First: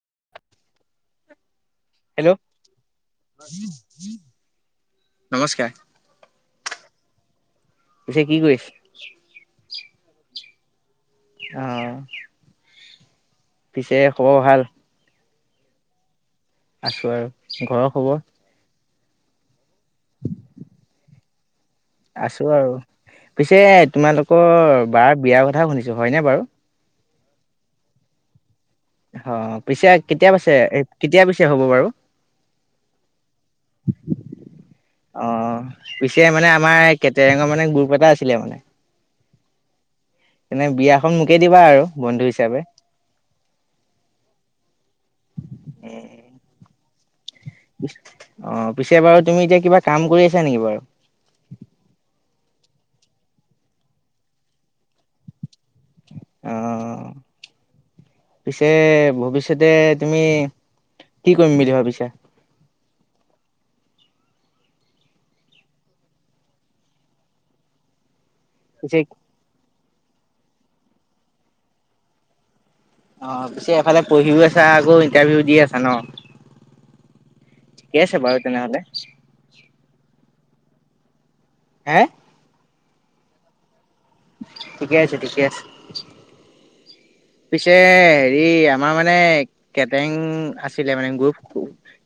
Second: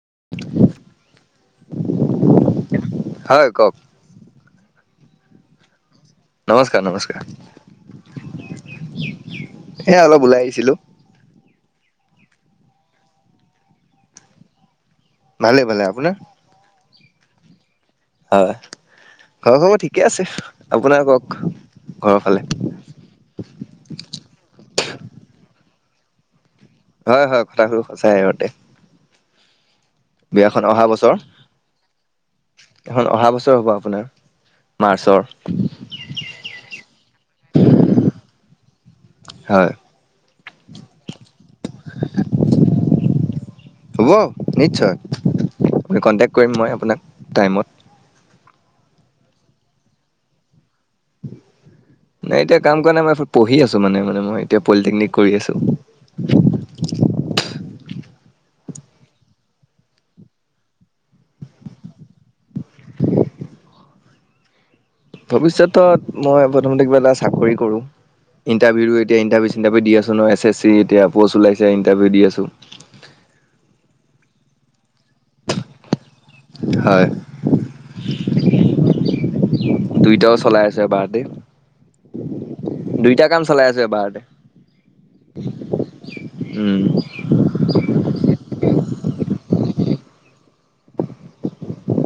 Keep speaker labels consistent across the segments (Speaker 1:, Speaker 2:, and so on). Speaker 1: [inaudible]
Speaker 2: Hello
Speaker 1: হয় কওক
Speaker 2: নমস্কাৰ
Speaker 1: নমস্কাৰ নমস্কাৰ
Speaker 2: পিছে কি কৰিছে?
Speaker 1: ছিলো
Speaker 2: আহ। পিছে খব ভাল।
Speaker 1: ভালে ভালে আপোনাৰ
Speaker 2: আছো আৰু ঘৰৰ। খবৰ?
Speaker 1: হয় ঘৰ খবৰ ঠিকে আছে আপোনাৰ কওক? ঘৰৰ ফালে
Speaker 2: আছো আৰু পিছে তোমালোকৰ বাৰ বিয়াৰ কথা শুনিছো হয়নে বাৰু?
Speaker 1: হয় হয় কথাষ সঁচাই শুনাটো।
Speaker 2: অ পিছে কেতিয়া পিছে কেতিয়া পিছে হ'ব বাৰু?
Speaker 1: খন অহা বছৰ হ'ব আপোনাৰ। মাৰ্চৰ
Speaker 2: অ পিছে মানে আমাৰ কেটেৰেঙৰ মানে গ্ৰোপ এটা আছিলে মানে।
Speaker 1: হয়
Speaker 2: এনে বিয়াখন মোকে দিবা আৰু বন্ধু হিচাপে।
Speaker 1: হ'ব নিশ্চয় কণ্টেক কৰিম মই আপোনাক। টাইমত
Speaker 2: অ পিছে বাৰু তুমি এতিয়া কিবা কাম কৰি আছা নেকি বাৰু?
Speaker 1: নাই এতিয়া কাম কৰা নাই মই পঢ়ি আছো মানে মই এতিয়া পলিটেকনিক কৰি আছো।
Speaker 2: অহ। পিছে ভৱিষ্যতে তুমি কি কৰিম বুলি ভাবিছা?
Speaker 1: [inaudible] ভৱিষ্যতত মই প্ৰথমতে কিবা এটা চাকৰি কৰো
Speaker 2: পিছে
Speaker 1: ইণ্টাৰভিউ এতিয়া ইটাৰভিউ চাৰউ দি আছো ন এছ এছ চি এতিয়া পোষ্ট ওলাইছে ইটাৰভিউ দি আছো।
Speaker 2: অ পিছে এফালে পঢ়িও আছা আকৌ ইণ্টাৰভিউ দি আছা ন?
Speaker 1: হয়
Speaker 2: ঠিকে আছে বাৰু তেনে হলে।
Speaker 1: ঠিকেই দি।
Speaker 2: হে
Speaker 1: দুইটা কাম চলাই আছো এবাৰ।
Speaker 2: ঠিকে আছে ঠিকে আছে
Speaker 1: উম
Speaker 2: পিছে হেৰি আমাৰ মানে কেটাৰং আছিলে মানে গ্ৰুপ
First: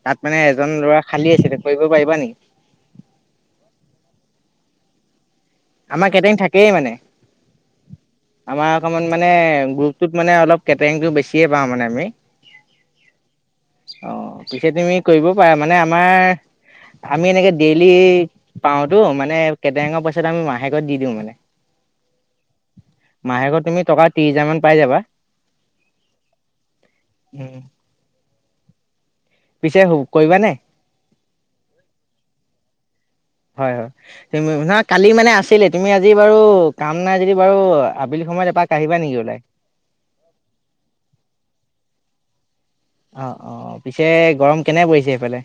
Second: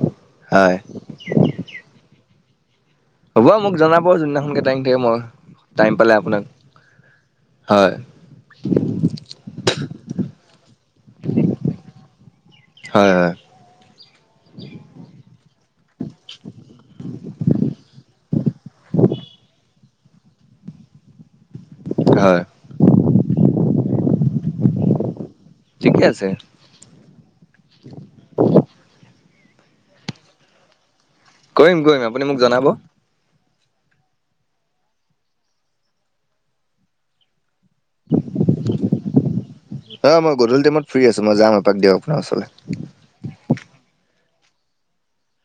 Speaker 2: তাত মানে এজন
Speaker 1: হয়
Speaker 2: ল'ৰা খালী আছিলে কৰিব পাৰিবা নেকি?
Speaker 1: হ'ব মোক জনাব যোনদিনাখন কেটাইক দিয় মই। টাইম
Speaker 2: আমাৰ
Speaker 1: পালে
Speaker 2: কেইদিন
Speaker 1: আপোনাক
Speaker 2: থাকেই মানে
Speaker 1: হয়
Speaker 2: আমাৰ অকমান মানে গ্ৰপ ত মানে অলপ কেটাৰিংটো বেছিয়ে পাওঁ মানে আমি।
Speaker 1: হয় হয়
Speaker 2: অ পিছে তুমি কৰিব পাৰা মানে আমাৰ আমি এনেকে ডেইলি পাওতো মানে কেইটঙৰ পইচাত আমি মাহেকত দি দিওঁ মানে।
Speaker 1: হয়
Speaker 2: মাহেকত তুমি টকা ত্ৰিশ হাজাৰ মান পাই যাবা।
Speaker 1: ঠিকে আছে।
Speaker 2: পিছে কৰিবানে?
Speaker 1: কৰিম কৰিম আপুনি মোক জনাব।
Speaker 2: হয় হয় ন কালি মানে আছিলে তুমি আজি বাৰু কাম নাই যদি বাৰু আবেলি সময়ত এপাক আহিবা নেকি নহলে?
Speaker 1: অ মই গধূলি টাইমত ফ্ৰী আছো মই যাম আপাক দকপোনাৰ ওচৰলৈ।
Speaker 2: অ অ পিছে গৰম কেনে পৰিছে সেইফালে?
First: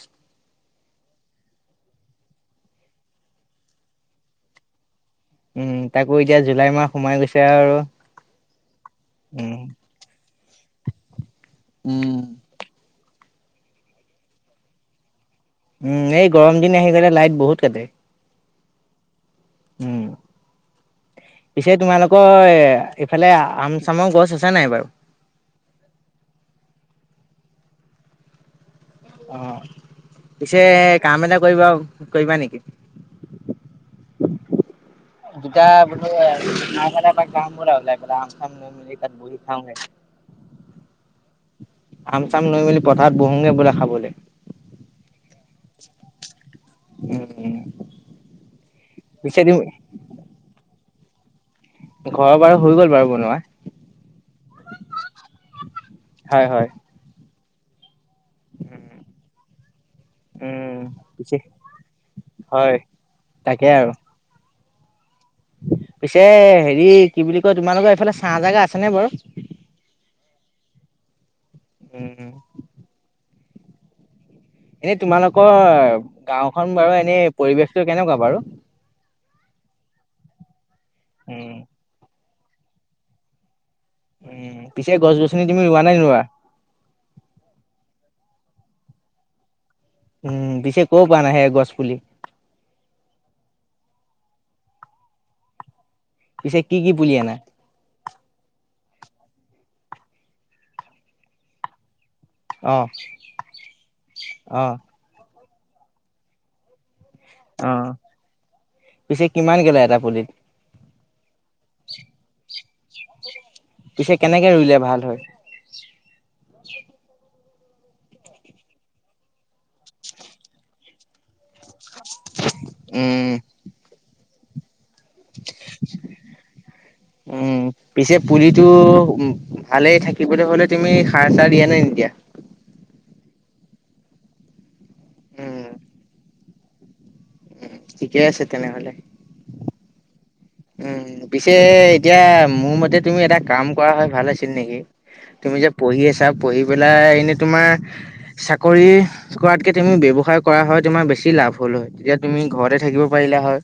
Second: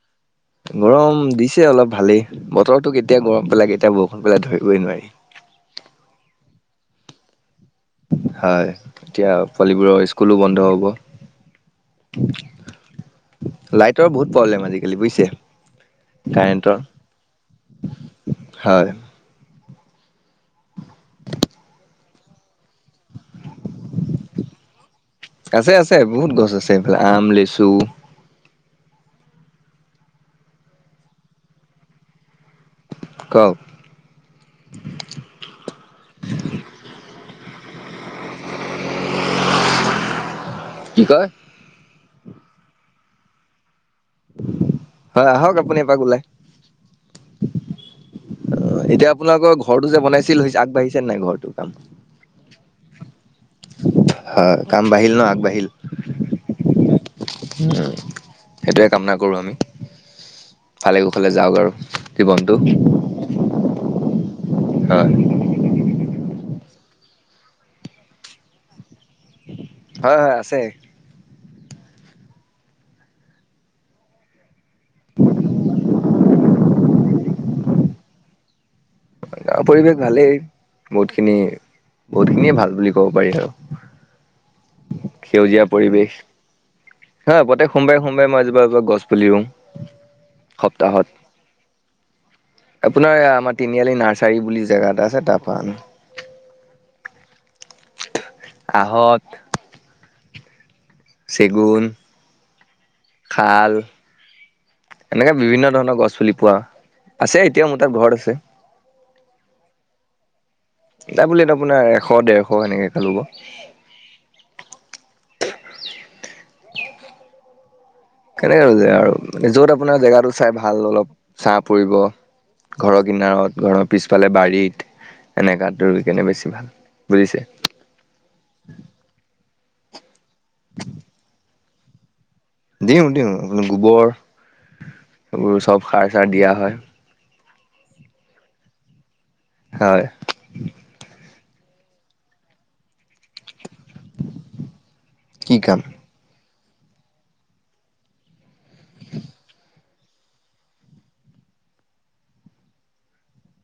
Speaker 1: গৰম দিছে অলপ ভালেই বতৰটো কেতিয়া গৰম পেলাই কেতিয়া বৰষুণ পেলাই ধৰিবই নোৱাৰি।
Speaker 2: উম তাকো এতিয়া জুলাই মাহ সোমাই গৈছে আৰু।
Speaker 1: হয় এতিয়া
Speaker 2: উম
Speaker 1: পোৱালিবোৰৰ স্কুলো বন্ধ হ'ব।
Speaker 2: উম!
Speaker 1: লাইটৰ বহুত প্ৰব্লেম আজিকালি বুজিছে।
Speaker 2: উম এই গৰম
Speaker 1: কাৰেণ্টৰ
Speaker 2: দিন আহি গলে লাইট বহুত কাটে।
Speaker 1: হয়!
Speaker 2: উম, পিছে তোমালোকৰ ইফালে আম চামৰ গছ আছে নাই বাৰু?
Speaker 1: আছে, আছে। বহুত গছ আছে এইফালে। আম, লিচু
Speaker 2: অ'! পিছে কাম এটা কৰিবা, কৰিবা নেকি?
Speaker 1: কওঁক?
Speaker 2: দুটা বুলি [unintelligible] আম চাম লৈ মেলি তাত বহি খামগে।
Speaker 1: কি কয়?
Speaker 2: আম চাম লৈ মেলি পথাৰত বহোঙগে ব'লা খাবলে?
Speaker 1: হয়। আহক আপুনি এপাক ওলাই।
Speaker 2: উম,
Speaker 1: অ'! এতিয়া
Speaker 2: পিছে
Speaker 1: আপোনালোকৰ
Speaker 2: তুমি
Speaker 1: ঘৰটো যে বনাইছিল! হৈছে, আগবাঢ়িছে? চেনাই ঘৰটোক।
Speaker 2: ঘৰৰ বাৰু হৈ গ'ল বাৰু বনোৱা।
Speaker 1: হয় কাম বাঢ়িল ন আগবাঢ়িল।
Speaker 2: হয় হয়।
Speaker 1: উম সেইটোৱে কামনা কৰো আমি।
Speaker 2: উম,
Speaker 1: ভালে কুশালে
Speaker 2: পিছে
Speaker 1: যাওক আৰু জীৱনটো
Speaker 2: হয় তাকে আৰু
Speaker 1: হয়।
Speaker 2: পিছে হেৰি কি বুলি কয় তোমালোকৰ এইফালে ছাঁহ জাগা আছেনে বাৰু!
Speaker 1: হয় হয় আছে।
Speaker 2: উম। এনে তোমালোকৰ গাওখন বাৰু এনে পৰিবেশটো কেনেকুৱা বাৰু।
Speaker 1: গাঁৰ পৰিৱেশ ভালেই বহুতখিনি
Speaker 2: উম,
Speaker 1: বহুত খিনিয়ে ভাল বুলি ক'ব পাৰি আৰু।
Speaker 2: উম, পিছে গছ গছনি তুমি
Speaker 1: সেউজীয়া
Speaker 2: ৰোৱা নাই
Speaker 1: পৰিৱেশ
Speaker 2: নোৰোৱা?
Speaker 1: হা বতে সোমবাৰে সোমবাৰে মই যা। [unintelligible] গছ পুলি ৰোও।
Speaker 2: উম, পিছে ক'ৰ
Speaker 1: সপ্তাহত,
Speaker 2: পৰা আনা সেই গছ পুলি?
Speaker 1: আপোনাৰ, আমাৰ তিনিআলি নাৰ্ছ ইঠাৰী বুলি জেগা এটা আছে, তাৰ পৰা অনা।
Speaker 2: পিছে, কি কি পুলি আনা?
Speaker 1: আঁহত চেগুন।
Speaker 2: অ'!
Speaker 1: শাল
Speaker 2: অ'!
Speaker 1: এনেকে বিভিন্ন ধৰণৰ গছ পুলি পোৱা, আছে। এতিয়া, মোৰ
Speaker 2: অ',
Speaker 1: তাত, ঘৰত আছে।
Speaker 2: পিছে কিমানকে লয় এটা পুলিত?
Speaker 1: নাই বোলে। এইটো আপোনাৰ, এশ, ডেৰশ সেনেকে খালোঁ ক'।
Speaker 2: পিছে, কেনেকে ৰোলে ভাল হয়?
Speaker 1: কেনেকে ৰুলে আৰু। য'ত, মানে আপোনাৰ জেগাটো চাই ভাল অলপ। ছাঁ পৰিব। ঘৰৰ
Speaker 2: উম,
Speaker 1: কিনাৰত, ঘৰৰ পিছফালে বাৰীত। এনেকুৱাত ৰোই কেনে বেছি ভাল। বুজি
Speaker 2: উম, পিছে পুলিটো ভালেই থাকিবলৈ হ'লে, তুমি সাৰ চাৰ দিয়া দিয়া নে নিদিয়া?
Speaker 1: দিওঁ, দিওঁ। গোবৰ, এইবোৰ
Speaker 2: উম
Speaker 1: চব সাৰ, চাৰ দিয়া হয়।
Speaker 2: ঠিকে আছে তেনেহ'লে।
Speaker 1: হয়!
Speaker 2: উম! পিছে, এতিয়া মোৰ মতে তুমি এটা কাম পোৱা হয় ভাল আছিল নেকি!
Speaker 1: কি
Speaker 2: তুমি যে
Speaker 1: কাম
Speaker 2: পঢ়ি আছা, পঢ়ি পেলাই, এনে তোমাৰ চা কৰিহ কৰাতকে তুমি ব্যৱসায় কৰা হয় তোমাৰ বেছি লাভ হ'ল হয় তেতিয়া তুমি ঘৰতে থাকিব পাৰিলা হয়।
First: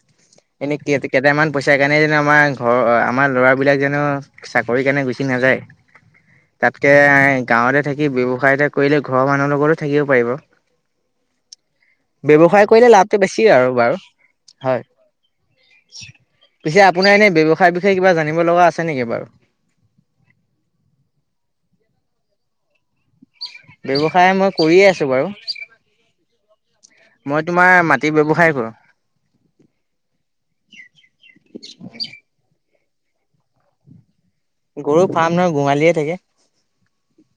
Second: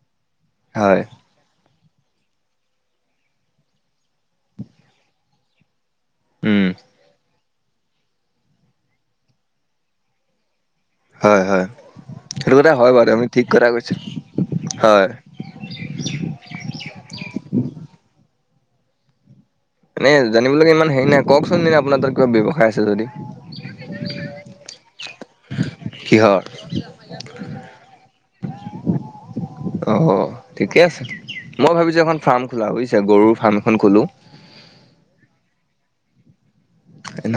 Speaker 2: এনেই
Speaker 1: হয়
Speaker 2: কেতি কেইটামান। পইছা কাৰণে জানো আমাৰ ঘৰ আমাৰ ল'ৰা বিলাক জানো চাকৰি কাৰণে গুছি নাযায়।
Speaker 1: উম
Speaker 2: তাতকে গাঁৱতে থাকি ব্যৱসায় এটা কৰিলে ঘৰৰ মানুহৰ লগতো থাকিব পাৰিব।
Speaker 1: হয় হয়। সেইটো
Speaker 2: ব্যৱসায়
Speaker 1: কথা
Speaker 2: কৰিলে
Speaker 1: হয় বাৰু
Speaker 2: লাভটো
Speaker 1: আপুনি
Speaker 2: বেছি
Speaker 1: ঠিক কথা
Speaker 2: আৰু
Speaker 1: কৈছে
Speaker 2: বাৰু হয়। পিছে আপুনাৰ এনে ব্যৱসায়ৰ বিষয়ে কিবা জানিব লগা আছে নেকি বাৰু?
Speaker 1: মানে জানিব লগীয়া ইমান হেৰী নাই কওকচোন এনে আপোনাৰ তাত কিবা ব্যৱসায় আছে যদি।
Speaker 2: ব্যৱসায় মই কৰিয়ে আছো বাৰু।
Speaker 1: কিহৰ
Speaker 2: মই তোমাৰ মাটি ব্যৱসায়। কৰো।
Speaker 1: অ অ ঠিকে আছে মই ভাবিছো এখন ফাৰ্ম খোলা বুজছো পিছে গৰুৰ ফাৰ্ম এখন খোলোঁ
Speaker 2: গৰু ফাৰ্ম নহয় গোহালিহে থাকে।
Speaker 1: ন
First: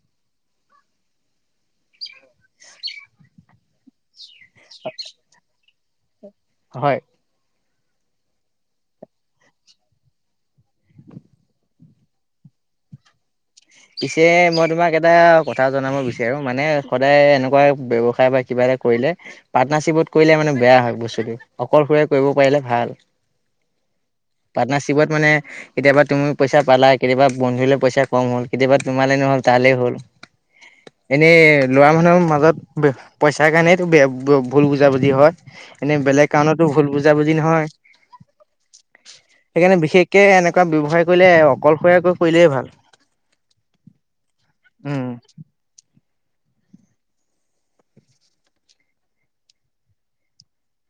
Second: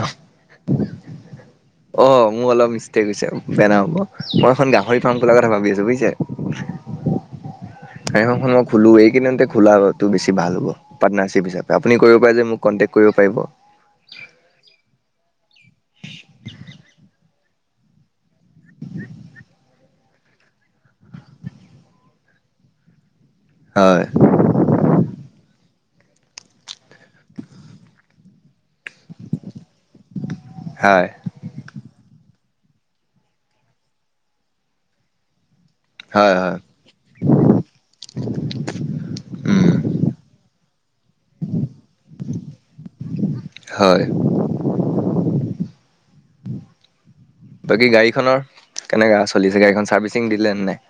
Speaker 1: অ মোৰ অলপ মিষ্টেক হৈছে বেয়া নাপাব মই এখন গাহৰি ফাৰ্ম খোলা কথা ভাবি আছো বুজিছে
Speaker 2: হয়
Speaker 1: মই খোলো এইকেইদিনতে খোলাটো বেছি ভাল হ'ব পাৰ্টনাৰশিপ হিচাপে আপুনি কৰিব পাৰে যে মোক কে [unintelligible] কৰিব পাৰিব।
Speaker 2: পিছে, মই তোমাক এটা কথা জনাব বিচাৰোঁ, মানে, সদায় এনেকুৱা ব্যৱসায় বা কিবা এটা কৰিলে, পাৰ্টনাৰশ্বিপত কৰিলে মানে বেয়া হয় বস্তুটো। অকলশৰে কৰিব পাৰিলে ভাল।
Speaker 1: হয়,
Speaker 2: পাৰ্টনাৰশ্বিপত মানে কেতিয়াবা তুমি পইছা পালা কেতিয়াবা বন্ধুলে পইছা কম হ'ল কেতিয়াবা তোমালে নহ'ল তালে হ'ল
Speaker 1: হয়,
Speaker 2: এনেই ল'ৰা মানুহৰ মাজত পইছাৰ কাৰণে তো বে বো ভুল বুজাবুজি হয়। এনেই বেলেগ
Speaker 1: হয়, হয়,
Speaker 2: কাৰণতটো ভুল বুজাবুজি নহয়,
Speaker 1: উম,
Speaker 2: সেইকাৰণে বিশেষকে এনে কুৱা ব্যৱসায় কৰিলে অকলশৰীয়াকৈ
Speaker 1: হয়,
Speaker 2: উম।
Speaker 1: বাকী গাড়ীখনৰ কেনেকা চলিছে গাড়ীখন চাৰ্ভিচিং দিলে নে নাই?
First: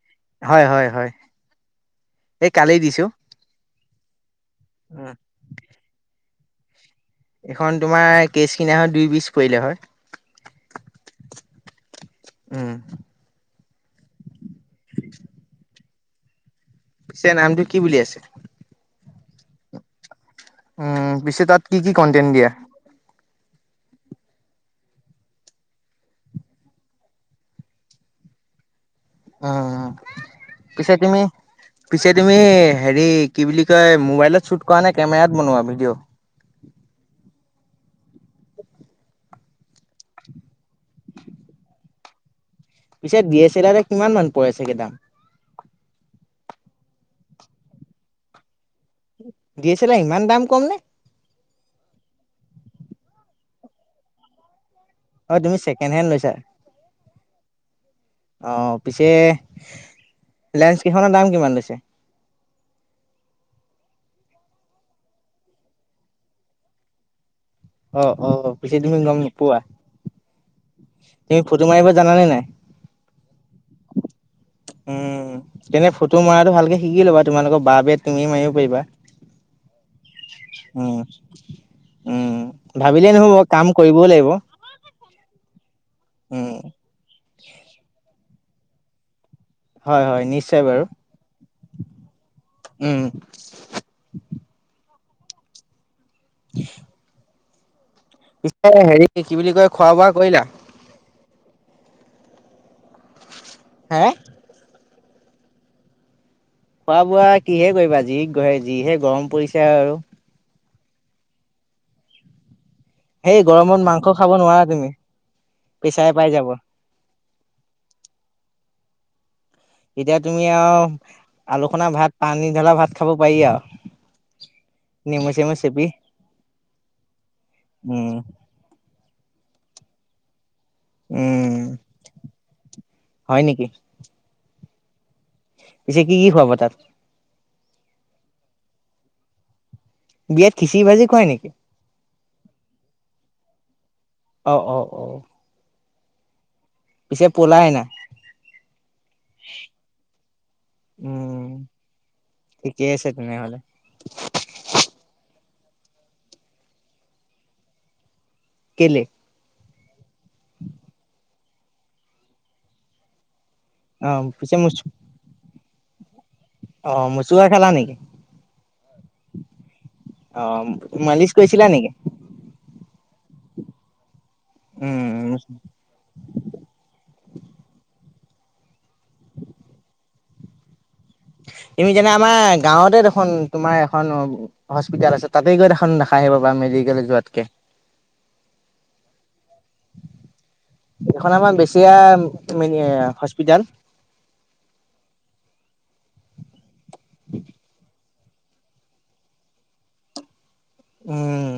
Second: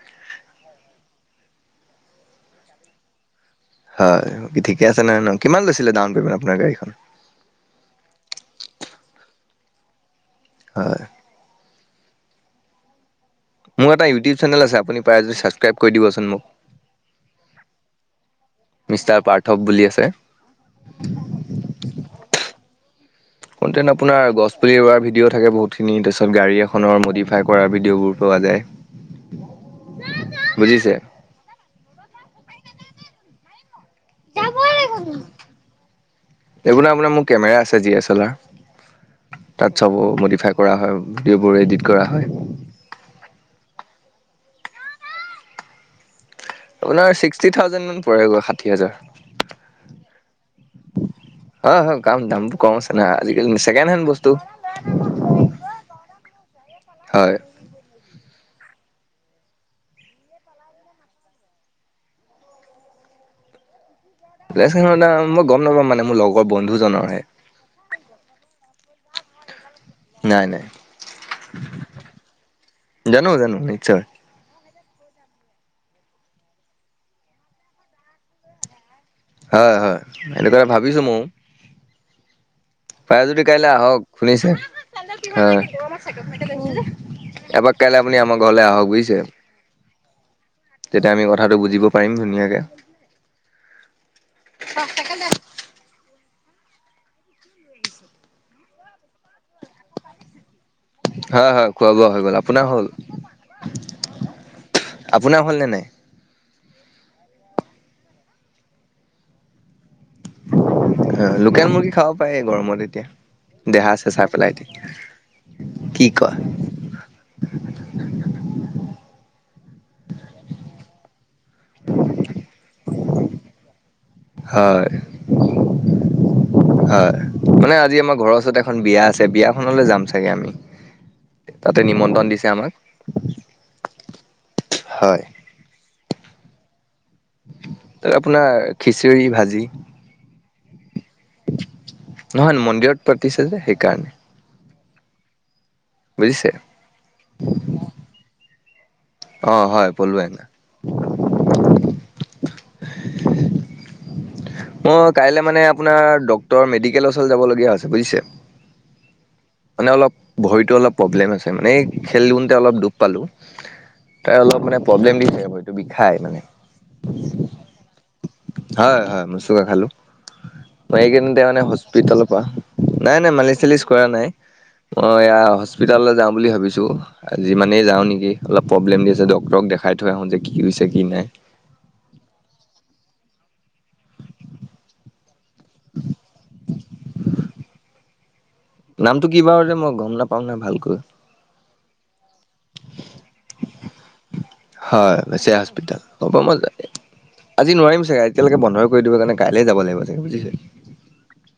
Speaker 2: হয় হয় হয়। এই কালি দিছোঁ।
Speaker 1: হয় ঠিকে আছে নহয় ন কিমান লৈছিলে ডাউনপেমেণ্ট আপোনাৰ গাড়ীখন।
Speaker 2: এইখন তোমাৰ কেচ কিনা হয় দুই বিচ পৰিলে হয়
Speaker 1: হয়
Speaker 2: উম
Speaker 1: মোৰ এটা ইউটিউব চেনেল আছে আপুনি পাৰে যদি চাবচক্ৰাইব কৰি দিবচোন মোক
Speaker 2: পিছে নামটো কি বুলি আছে?
Speaker 1: মিষ্টাৰ পাৰ্থৱ বুলি আছে।
Speaker 2: উম পিছে তাত কি কি কন্টেণ্ট দিয়া?
Speaker 1: কন্টেন আপোনাৰ গছ পুলি ৰ ভিডিঅ থাকে বহুতখিনি তাৰপিত গাড়ী এখনৰ মডিফাই কৰাাৰ ভিডিঅ'বোৰ যায়
Speaker 2: উ
Speaker 1: বুজিছে
Speaker 2: পিছে তুমি পিছে তুমি হেৰি কি বুলি মোবাইলত চুট কৰা নে কেমেৰাত বনোৱা ভিডিঅ'?
Speaker 1: এইবোৰৰ আপোনাৰ মোৰ কেমেৰা আছে ডি এছ তাত চব মডিফাই কৰা হয় ভিডিঅ'বোৰ এডিট কৰা হয়
Speaker 2: পিছে ডি এছ চেলাৰ কিমান মান পৰে ছাগে দাম [unintelligible]
Speaker 1: আপোনাৰ ছিক্টি থাউজেণ্ড মান পৰেগৈ ষাঠি হেজাৰ,
Speaker 2: ডি এছ এল আৰ ইমান দাম কম নে?
Speaker 1: অ অ কাম দামটো কম আছে আজিকালি ছেকেণ্ড হেণ্ড বস্তু
Speaker 2: অ তুমি ছেকেণ্ড হেণ্ড লৈছা?
Speaker 1: হয়
Speaker 2: অ পিছে লেঞ্চ কেইখনৰ দাম কিমান লৈছে
Speaker 1: [unintelligible] [inaudible] ছেনছ মই গম নাপাম মানে মোৰ লগৰ বন্ধুজনৰহে
Speaker 2: অ অ পিছে তুমি গম নোপোৱা
Speaker 1: নাই নাই
Speaker 2: তুমি ফটো মাৰিব জানানে নাই?
Speaker 1: জানো জানো নিশ্চয়
Speaker 2: উম তেনে ফটো মৰাটো ভালকে শিকি লবা তোমালোকৰ বা বে তুমি মাৰিব পাৰিবা [unintelligible]
Speaker 1: হয় হয় সেনেকৈ
Speaker 2: উম,
Speaker 1: ভাবিছো মৌ
Speaker 2: উম, ভাবিলে
Speaker 1: পাৰে
Speaker 2: নহ'ব
Speaker 1: যদি
Speaker 2: কাম
Speaker 1: কাইলৈ
Speaker 2: কৰিবও
Speaker 1: আহক
Speaker 2: লাগিব
Speaker 1: শুনিছে অ এবাক
Speaker 2: উম,
Speaker 1: কাইলৈ আপুনি আমাৰ ঘৰলে আহক বুজিছে
Speaker 2: হয় হয় নিশ্চয় বাৰু।
Speaker 1: তেতিয়া আমি কথাটো বুজিব পাৰিম ধুনিয়া
Speaker 2: উম।
Speaker 1: চাইকেল দে
Speaker 2: [unintelligible] পিছে হেৰি কি বুলি কয় খোৱা বোৱা কৰিলা
Speaker 1: হয় হয় খোৱা বোৱা হৈ গ'ল আপোনাৰ হ'ল
Speaker 2: হে
Speaker 1: আপোনাৰ হ'লনে নাই।
Speaker 2: খোৱা বোৱা কিহে কৰিবা আজি যি যিহে গৰম পৰিছে আৰু।
Speaker 1: অ লোকেল মুৰ্গী খাব পাৰে গৰমতে। এতিয়া
Speaker 2: সেই গৰমত
Speaker 1: দেহা
Speaker 2: মাংস
Speaker 1: চেঁচা
Speaker 2: খাব
Speaker 1: পেলাই
Speaker 2: নোৱাৰা
Speaker 1: দিয়ে
Speaker 2: তুমি
Speaker 1: কি
Speaker 2: প্ৰেছাৰে পাই
Speaker 1: কয়
Speaker 2: যাব।
Speaker 1: [unintelligible] [inaudible]
Speaker 2: এতিয়া তুমি আৰু আলুখনৰ ভাত পানী ঢালা ভাত খাব পাৰি আৰু। [unintelligible]
Speaker 1: হয়
Speaker 2: নেমু সেমু চেপি
Speaker 1: হয় মানে আজি আমাৰ
Speaker 2: উম
Speaker 1: ঘৰৰ ওচৰত এখন বিয়া আছে বিয়াখনলৈ যাম চাগে আমি
Speaker 2: উম
Speaker 1: তাতে নিমন্ত্ৰণ দিছে আমাক
Speaker 2: হয় নেকি
Speaker 1: হয়
Speaker 2: পিছে কি কি খুৱাব তাত?
Speaker 1: ত আপোনাৰ খিচিৰি, ভাজি
Speaker 2: বিয়াত খিচিৰি ভাজি খুৱাই নেকি
Speaker 1: নহয় মন্দিৰত পাতিছে যে সেইকাৰণে।
Speaker 2: অ অ অ
Speaker 1: বুজিছে।
Speaker 2: পিছে পলাই অনা।
Speaker 1: অ হয় পলোৱাই অনা
Speaker 2: ঠিকেই আছে তেনেহ'লে।
Speaker 1: মই কাইলৈ মানে আপোনাৰ ডক্তৰ মেডিকেল ওচৰত যাব লাগে বুজিছে।
Speaker 2: কেলে
Speaker 1: মানে অলপ ভৰিতো অলপ প্ৰব্লেম আছে মানে খেলি থাকোঁতে অলপ দুখ পালো
Speaker 2: অ
Speaker 1: তাই
Speaker 2: পিছে
Speaker 1: অলপ
Speaker 2: মচ
Speaker 1: মানে প্ৰব্লেম দি থাকে ভৰিত খায় মানে
Speaker 2: অ মচুৰা খালা নেকি
Speaker 1: হয় হয় খালো
Speaker 2: অ
Speaker 1: মই
Speaker 2: মালিচ
Speaker 1: এইকেইদিনতে মানে
Speaker 2: কৰিছিলা নেকি
Speaker 1: হস্পিতেলৰ পৰা নাই নাই মালিচ চালিচ কৰা নাই মই
Speaker 2: উম
Speaker 1: এয়া হস্পিতাললৈ যাও বুলি ভাবিছো আজি মানেই যাও নেকি অলপ প্ৰব্লেম দি আছে ডক্তৰক দেখাই থৈ আহো যে কি হৈছে। কি নাই।
Speaker 2: তুমি জানা আমাৰ গাঁৱতে দেখ খন তোমাৰ এখন হস্পিতাল আছে তাতে গৈ দেখোন দেখাই আহিব পাৰা মেডিকেল যোৱাতকে।
Speaker 1: নামটো কি বাও যে মই গম নাপাও নহয় ভালকৈ।
Speaker 2: তিয়ন
Speaker 1: হয়ছে হস্পিটল হ'ব মই আজি নোৱাৰিম চাগে এতিয়ালৈকে বন্ধই কৰি দিব কাৰণে কাইলৈ যাব লাগিব চাগে বুজিছে
Speaker 2: উম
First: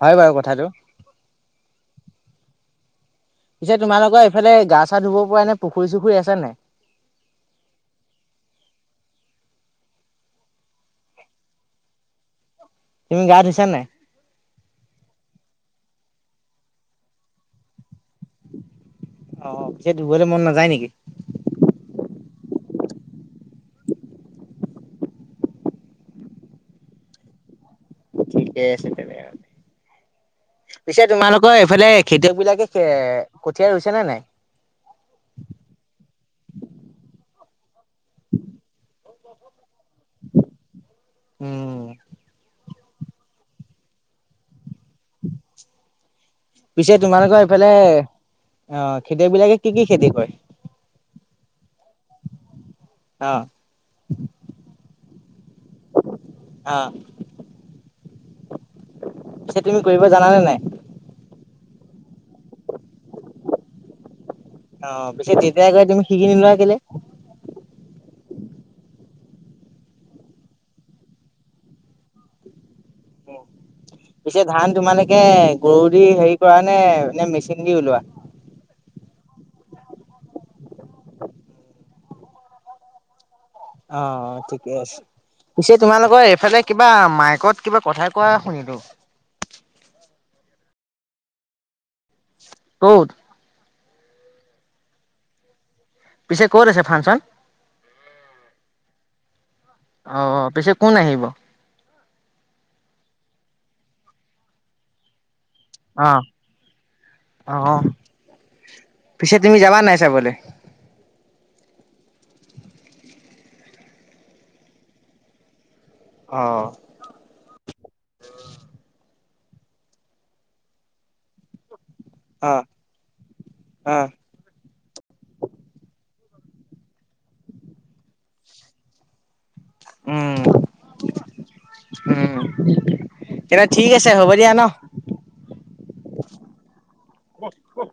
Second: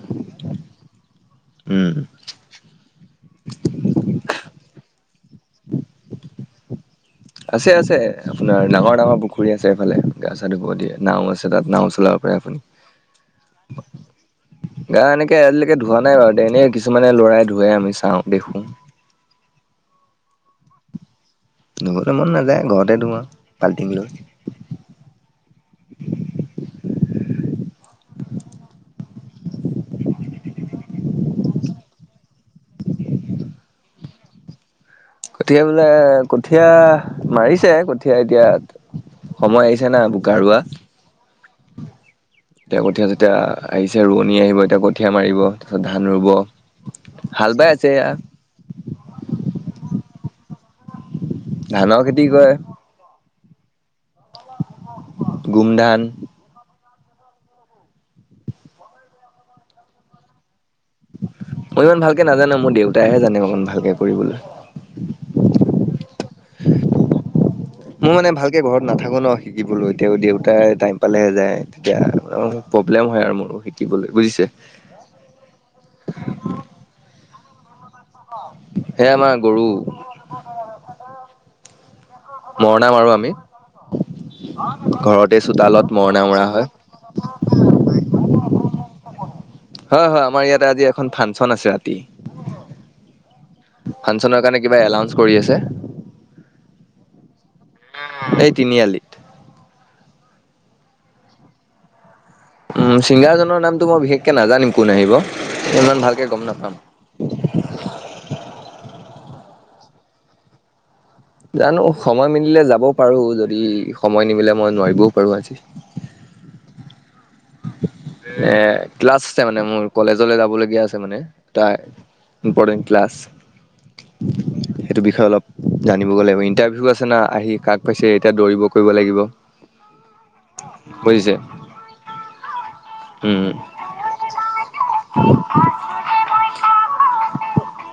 Speaker 2: হয় বাৰু কথাটো
Speaker 1: উম
Speaker 2: পিছে তোমালোকৰ এইফালে গা চা ধুব পৰা এনে পুখুৰী চুখুৰী আছে নাই
Speaker 1: আছে আছে আপোনাৰ ডাঙৰ ডাঙৰ পুখুৰী আছে এইফালে গা চা ধুব দিয়ে নাও আছে তাত নাও চলাব পাৰে আপুনি।
Speaker 2: তুমি গা ধুইছা নাই?
Speaker 1: গা এনেকে আজিলৈকে ধোৱা নাই বাৰু এনেই কিছুমানে লৰাই ধুৱে আমি চাওঁ দেখো।
Speaker 2: অ পিছে ধুবলৈ মন নাযায় নেকি।
Speaker 1: ধুবলে মন নাযায় ঘৰতে ধুও আৰু বাল্টিং লৈ [unintelligible]
Speaker 2: ঠিকেই আছে তেনে। পিছে তোমালোকৰ এইফালে খেতিয়ক বিলাকে কঠিয়া ৰুইছে নে নাই?
Speaker 1: কঠীয়া বোলে কঠীয়া মাৰিছে কঠীয়া এতিয়া সময় আহি। ছে না বোকা ৰুৱা
Speaker 2: উম,
Speaker 1: এতিয়া কঠীয়া যেতিয়া আহিছে ৰোৱনী আহিব এতিয়া। কঠিয়া মাৰিব তাৰপিছত ধান ৰুব
Speaker 2: পিছে তোমালোকৰ
Speaker 1: হাল বাই
Speaker 2: এইফালে
Speaker 1: আছে এয়া
Speaker 2: অ' খেতিয়ক বিলাকে কি কি খেতি কৰে
Speaker 1: ধানৰ খেতি কৰে
Speaker 2: অহ
Speaker 1: গুমধান
Speaker 2: স তুমি কৰিব জানানে নাই
Speaker 1: মই ইমান ভালকৈ নাজনো মোৰ দেউতাই হে জানে অকণমান ভালকে কৰিবলৈ
Speaker 2: অ পিছে যেতিয়া গৈ তুমি শিকি নোলোৱা কেলে
Speaker 1: মই মানে ভালকে ঘৰত নাথাকো ন শিকিবলৈ এতিয়াও দেউতাই টাইম পালেহে যায় তেতিয়া প্ৰব্লেম হয় আৰু মোৰো শিকিবলৈ বুজিছে
Speaker 2: পিছে ধান তোমালোকে গৰু দি হেৰি কৰা নে মেচিন দি উলোৱা
Speaker 1: সেই আমাৰ গৰু মৰণা মাৰো আমি
Speaker 2: অ ঠিকেই আছে
Speaker 1: ঘৰতে
Speaker 2: পিছে
Speaker 1: চোতালত
Speaker 2: তোমালোকৰ
Speaker 1: মৰণা মৰা
Speaker 2: এইফালে
Speaker 1: হয়
Speaker 2: কিবা মাইকত কিবা কথাই কোৱাই শুনিলো
Speaker 1: হয় হয় আমাৰ ইয়াতে আজি এখন ফাংচন আছে ৰাতি
Speaker 2: কত
Speaker 1: ফাংচনৰ কাৰণে কিবা এলাউঞ্চ কৰি আছে
Speaker 2: পিছে ক'ত আছে ফাংচন
Speaker 1: এই তিনিআলিত
Speaker 2: আহ পিছে কোন আহিব
Speaker 1: উম ছিংগাৰজনৰ নামটো মই বিশেষকে নাজানিম কোন আহিব ইমান
Speaker 2: অ'
Speaker 1: ভালকে গম নাপাম
Speaker 2: অ' পিছে তুমি যাবা নাই চাবলে
Speaker 1: জানো সময় মিলিলে যাবও পাৰো যদি সময় নিমিলে মই নোৱাৰিবও পাৰো আজি
Speaker 2: অ
Speaker 1: এ ক্লাছ আছে মানে মোৰ কলেজলৈ যাবলগীয়া আছে মানে এটা
Speaker 2: অ'
Speaker 1: ইম্পৰ্টেণ্ট ক্লাছ
Speaker 2: অ'
Speaker 1: সেইটো বিষয়ে অলপ জানি ইণ্টাৰভিউ আছে না আহি কাক পাইছে এতিয়া দৌৰিব কৰিব লাগিব
Speaker 2: উম
Speaker 1: বুজিছে
Speaker 2: উম তে
Speaker 1: উম
Speaker 2: ঠিক আছে হ'ব দিয়া ন উ